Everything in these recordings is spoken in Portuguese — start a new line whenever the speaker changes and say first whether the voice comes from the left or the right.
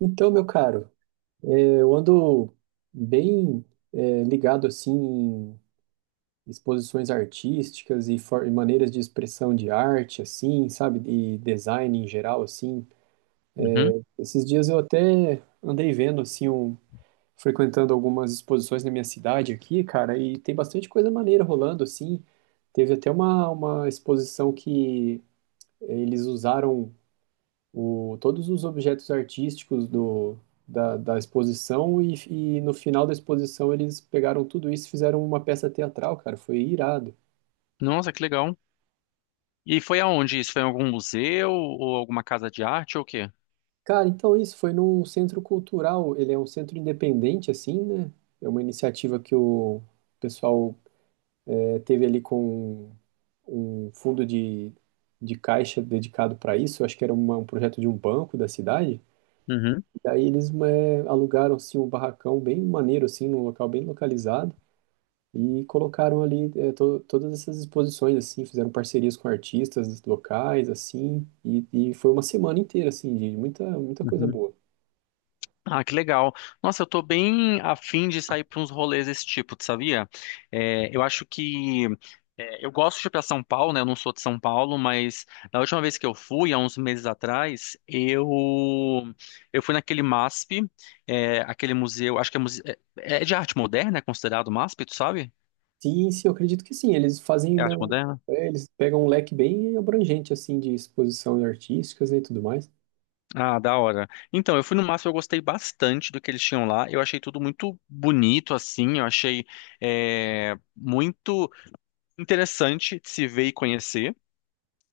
right: Então, meu caro, eu ando bem ligado assim em exposições artísticas e, e maneiras de expressão de arte, assim, sabe, e design em geral, assim.
left: Uhum.
right: Esses dias eu até andei vendo assim, frequentando algumas exposições na minha cidade aqui, cara, e tem bastante coisa maneira rolando assim. Teve até uma exposição que eles usaram todos os objetos artísticos da exposição e no final da exposição eles pegaram tudo isso e fizeram uma peça teatral, cara. Foi irado.
left: Nossa, que legal. E foi aonde isso? Foi em algum museu ou alguma casa de arte ou o quê?
right: Cara, então isso foi num centro cultural. Ele é um centro independente, assim, né? É uma iniciativa que o pessoal teve ali com um fundo de caixa dedicado para isso. Eu acho que era um projeto de um banco da cidade.
left: Uhum,
right: Daí eles alugaram assim, um barracão bem maneiro, assim, num local bem localizado. E colocaram ali todas essas exposições, assim, fizeram parcerias com artistas locais, assim, e foi uma semana inteira, assim, de muita, muita coisa
left: uhum.
right: boa.
left: Ah, que legal. Nossa, eu tô bem afim de sair para uns rolês desse tipo, tu sabia? É, eu acho que eu gosto de ir para São Paulo, né? Eu não sou de São Paulo, mas na última vez que eu fui, há uns meses atrás, eu fui naquele MASP, é, aquele museu, acho que é, é de arte moderna, é considerado MASP, tu sabe?
right: Sim, sim, eu acredito que sim, eles fazem,
left: É
right: né,
left: arte moderna?
right: eles pegam um leque bem abrangente, assim, de exposição artísticas, né, e tudo mais.
left: Ah, da hora. Então, eu fui no Massa, eu gostei bastante do que eles tinham lá. Eu achei tudo muito bonito, assim. Eu achei muito interessante de se ver e conhecer.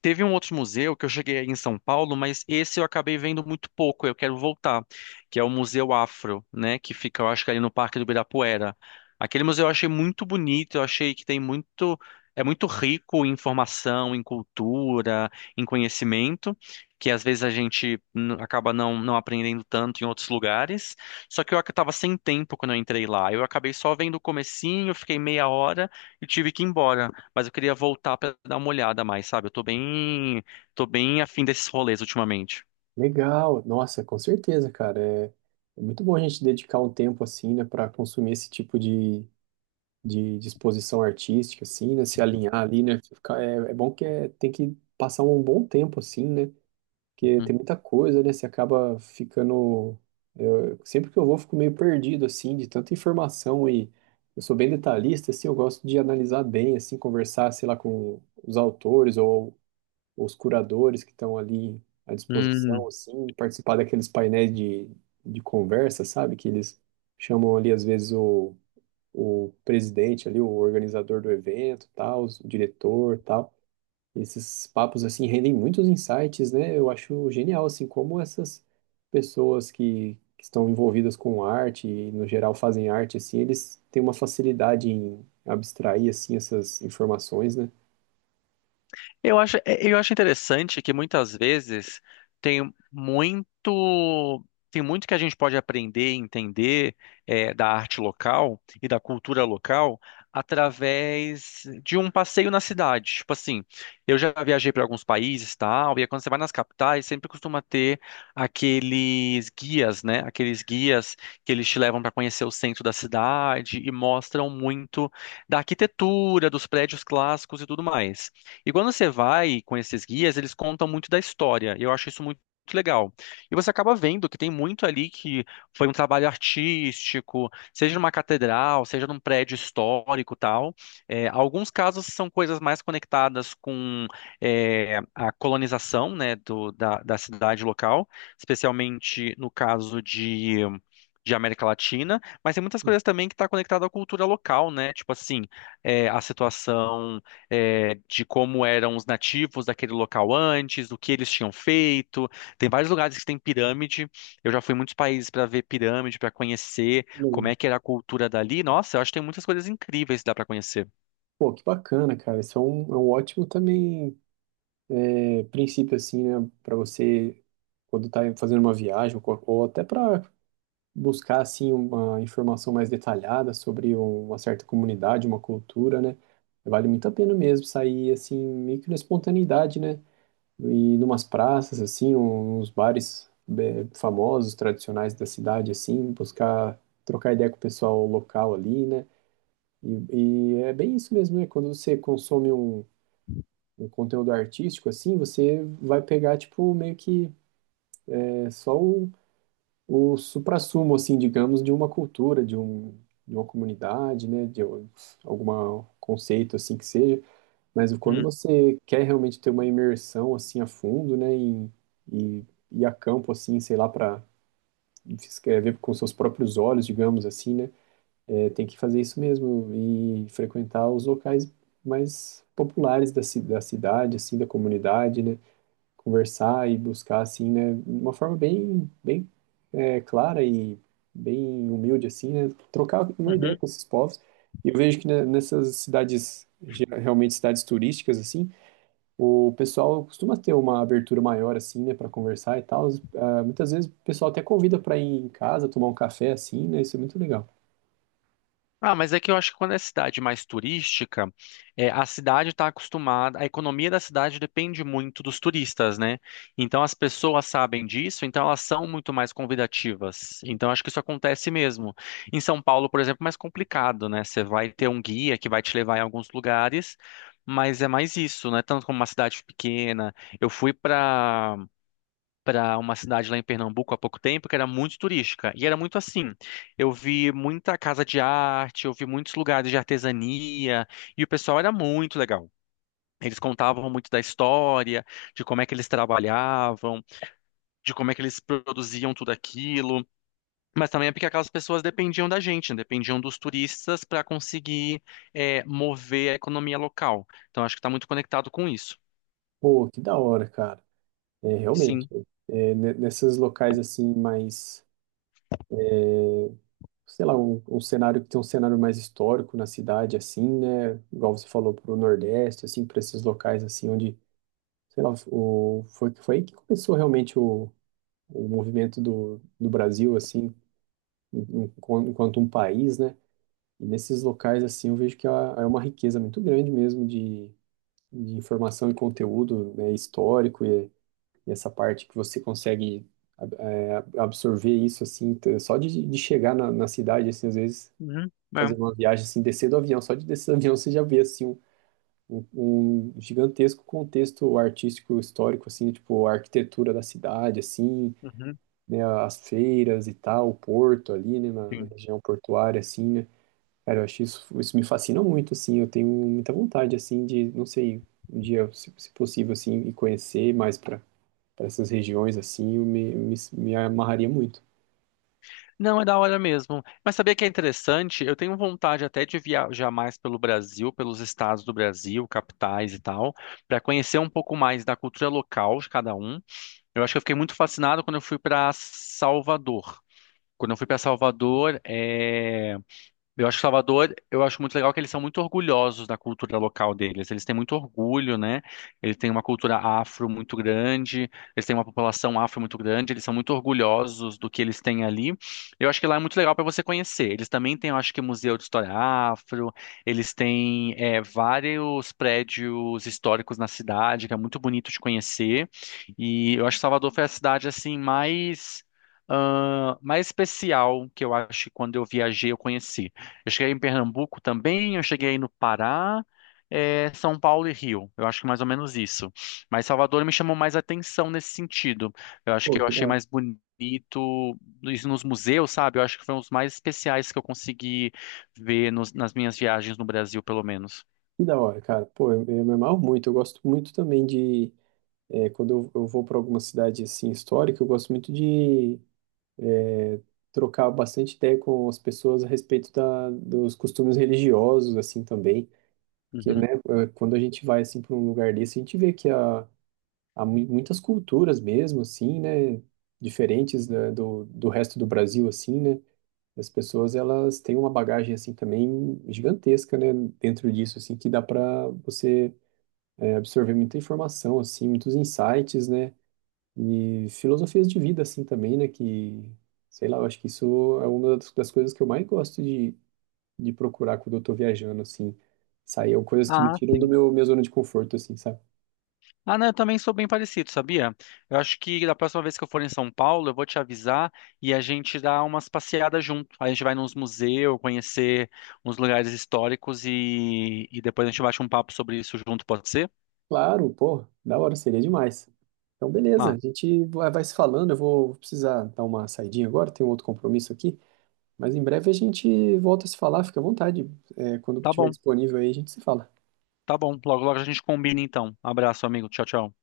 left: Teve um outro museu que eu cheguei aí em São Paulo, mas esse eu acabei vendo muito pouco, eu quero voltar, que é o Museu Afro, né, que fica, eu acho que ali no Parque do Ibirapuera. Aquele museu eu achei muito bonito, eu achei que tem muito, é muito rico em informação, em cultura, em conhecimento, que às vezes a gente acaba não aprendendo tanto em outros lugares. Só que eu estava sem tempo quando eu entrei lá, eu acabei só vendo o comecinho, fiquei meia hora e tive que ir embora. Mas eu queria voltar pra dar uma olhada mais, sabe? Eu tô bem afim desses rolês ultimamente.
right: Legal, nossa, com certeza, cara, é, é muito bom a gente dedicar um tempo, assim, né, para consumir esse tipo de exposição artística, assim, né, se alinhar ali, né, ficar, é, é bom que é, tem que passar um bom tempo, assim, né. Porque
left: Uhum.
right: tem muita coisa, né? Você acaba ficando. Sempre que eu vou, fico meio perdido, assim, de tanta informação. E eu sou bem detalhista, assim, eu gosto de analisar bem, assim, conversar, sei lá, com os autores ou os curadores que estão ali à disposição,
left: Hum.
right: assim, participar daqueles painéis de conversa, sabe? Que eles chamam ali, às vezes, o presidente ali, o organizador do evento, tal, o diretor, tal. Esses papos assim rendem muitos insights, né? Eu acho genial assim como essas pessoas que estão envolvidas com arte e no geral fazem arte assim, eles têm uma facilidade em abstrair assim essas informações, né?
left: Eu acho, é, eu acho interessante que muitas vezes tem muito, tem muito que a gente pode aprender e entender da arte local e da cultura local através de um passeio na cidade. Tipo assim, eu já viajei para alguns países, tal, e aí quando você vai nas capitais, sempre costuma ter aqueles guias, né? Aqueles guias que eles te levam para conhecer o centro da cidade e mostram muito da arquitetura, dos prédios clássicos e tudo mais. E quando você vai com esses guias, eles contam muito da história. Eu acho isso muito legal. E você acaba vendo que tem muito ali que foi um trabalho artístico, seja numa catedral, seja num prédio histórico, tal. É, alguns casos são coisas mais conectadas com é, a colonização, né, da cidade local, especialmente no caso de América Latina, mas tem muitas coisas também que está conectada à cultura local, né? Tipo assim, é, a situação é, de como eram os nativos daquele local antes, o que eles tinham feito. Tem vários lugares que tem pirâmide. Eu já fui em muitos países para ver pirâmide, para conhecer como
right: Legal.
left: é que era a cultura dali. Nossa, eu acho que tem muitas coisas incríveis que dá para conhecer.
right: Pô, que bacana, cara. Isso é é um ótimo também princípio assim, né, para você quando tá fazendo uma viagem ou, ou até para buscar assim uma informação mais detalhada sobre uma certa comunidade, uma cultura, né? Vale muito a pena mesmo sair assim meio que na espontaneidade, né? E numas praças assim, uns bares famosos, tradicionais da cidade assim, buscar trocar ideia com o pessoal local ali, né? E, e é bem isso mesmo, né? Quando você consome um conteúdo artístico assim, você vai pegar tipo meio que só o suprassumo, assim, digamos, de uma cultura, de uma comunidade, né, algum conceito, assim, que seja. Mas quando
left: Hum,
right: você quer realmente ter uma imersão, assim, a fundo, né, em, e ir a campo, assim, sei lá, para ver com seus próprios olhos, digamos assim, né, é, tem que fazer isso mesmo e frequentar os locais mais populares da cidade, assim, da comunidade, né, conversar e buscar, assim, né? Uma forma bem, bem clara e bem humilde, assim, né? Trocar uma ideia
left: uhum.
right: com esses povos. E eu vejo que, né, nessas cidades, realmente cidades turísticas, assim, o pessoal costuma ter uma abertura maior, assim, né, para conversar e tal. Ah, muitas vezes o pessoal até convida para ir em casa tomar um café, assim, né? Isso é muito legal.
left: Ah, mas é que eu acho que quando é cidade mais turística, é, a cidade está acostumada, a economia da cidade depende muito dos turistas, né? Então as pessoas sabem disso, então elas são muito mais convidativas. Então acho que isso acontece mesmo. Em São Paulo, por exemplo, é mais complicado, né? Você vai ter um guia que vai te levar em alguns lugares, mas é mais isso, né? Tanto como uma cidade pequena. Eu fui para uma cidade lá em Pernambuco há pouco tempo que era muito turística. E era muito assim. Eu vi muita casa de arte, eu vi muitos lugares de artesania, e o pessoal era muito legal. Eles contavam muito da história, de como é que eles trabalhavam, de como é que eles produziam tudo aquilo. Mas também é porque aquelas pessoas dependiam da gente, né? Dependiam dos turistas para conseguir mover a economia local. Então acho que está muito conectado com isso.
right: Pô, que da hora, cara. É, realmente.
left: Sim.
right: É, nesses locais, assim, mais sei lá, um cenário que tem um cenário mais histórico na cidade, assim, né? Igual você falou, para o Nordeste, assim, para esses locais, assim, onde, sei lá, foi, foi aí que começou realmente o movimento do Brasil, assim, enquanto um país, né? E nesses locais, assim, eu vejo que há, há uma riqueza muito grande mesmo de informação e conteúdo, né, histórico e essa parte que você consegue absorver isso, assim, só de chegar na cidade, assim, às vezes
left: Uhum.
right: fazer
left: É.
right: uma viagem assim, descer do avião, só de descer do avião você já vê assim um- um gigantesco contexto artístico histórico assim, tipo a arquitetura da cidade assim,
left: Uhum.
right: né, as feiras e tal, o porto ali, né, na
left: Sim.
right: região portuária assim, né? Cara, eu acho isso, isso me fascina muito assim, eu tenho muita vontade assim de, não sei, um dia, se possível assim, e conhecer mais para para essas regiões assim, eu me amarraria muito.
left: Não, é da hora mesmo. Mas sabia que é interessante? Eu tenho vontade até de viajar mais pelo Brasil, pelos estados do Brasil, capitais e tal, para conhecer um pouco mais da cultura local de cada um. Eu acho que eu fiquei muito fascinado quando eu fui para Salvador. Quando eu fui para Salvador, eu acho que Salvador, eu acho muito legal que eles são muito orgulhosos da cultura local deles. Eles têm muito orgulho, né? Eles têm uma cultura afro muito grande, eles têm uma população afro muito grande, eles são muito orgulhosos do que eles têm ali. Eu acho que lá é muito legal para você conhecer. Eles também têm, eu acho que, Museu de História Afro, eles têm é, vários prédios históricos na cidade, que é muito bonito de conhecer. E eu acho que Salvador foi a cidade, assim, mais... ah, mais especial que eu acho que quando eu viajei eu conheci. Eu cheguei em Pernambuco também, eu cheguei no Pará, eh, São Paulo e Rio. Eu acho que mais ou menos isso. Mas Salvador me chamou mais atenção nesse sentido. Eu acho
right: Pô,
left: que eu achei mais bonito isso nos museus, sabe? Eu acho que foi um dos mais especiais que eu consegui ver nas minhas viagens no Brasil, pelo menos.
right: que da hora, cara. Pô, eu me amarro muito, eu gosto muito também de. É, quando eu vou para alguma cidade assim histórica, eu gosto muito de é, trocar bastante ideia com as pessoas a respeito dos costumes religiosos assim também, que, né,
left: Uhum.
right: quando a gente vai assim para um lugar desse, a gente vê que há, há muitas culturas mesmo assim, né, diferentes, né, do resto do Brasil assim, né? As pessoas elas têm uma bagagem assim também gigantesca, né, dentro disso assim que dá para você absorver muita informação assim, muitos insights, né? E filosofias de vida, assim, também, né? Que, sei lá, eu acho que isso é uma das coisas que eu mais gosto de procurar quando eu tô viajando, assim. Sair coisas que me
left: Ah,
right: tiram do
left: sim.
right: meu, minha zona de conforto, assim, sabe?
left: Ah, não, eu também sou bem parecido, sabia? Eu acho que da próxima vez que eu for em São Paulo, eu vou te avisar e a gente dá umas passeadas junto. Aí a gente vai nos museus, conhecer uns lugares históricos e depois a gente bate um papo sobre isso junto, pode ser?
right: Claro, pô, da hora, seria demais. Então, beleza, a
left: Ah,
right: gente vai se falando. Eu vou precisar dar uma saidinha agora, tenho outro compromisso aqui. Mas em breve a gente volta a se falar, fica à vontade. É, quando
left: tá
right: tiver
left: bom,
right: disponível aí, a gente se fala.
left: tá bom. Logo, logo a gente combina então. Abraço, amigo. Tchau, tchau.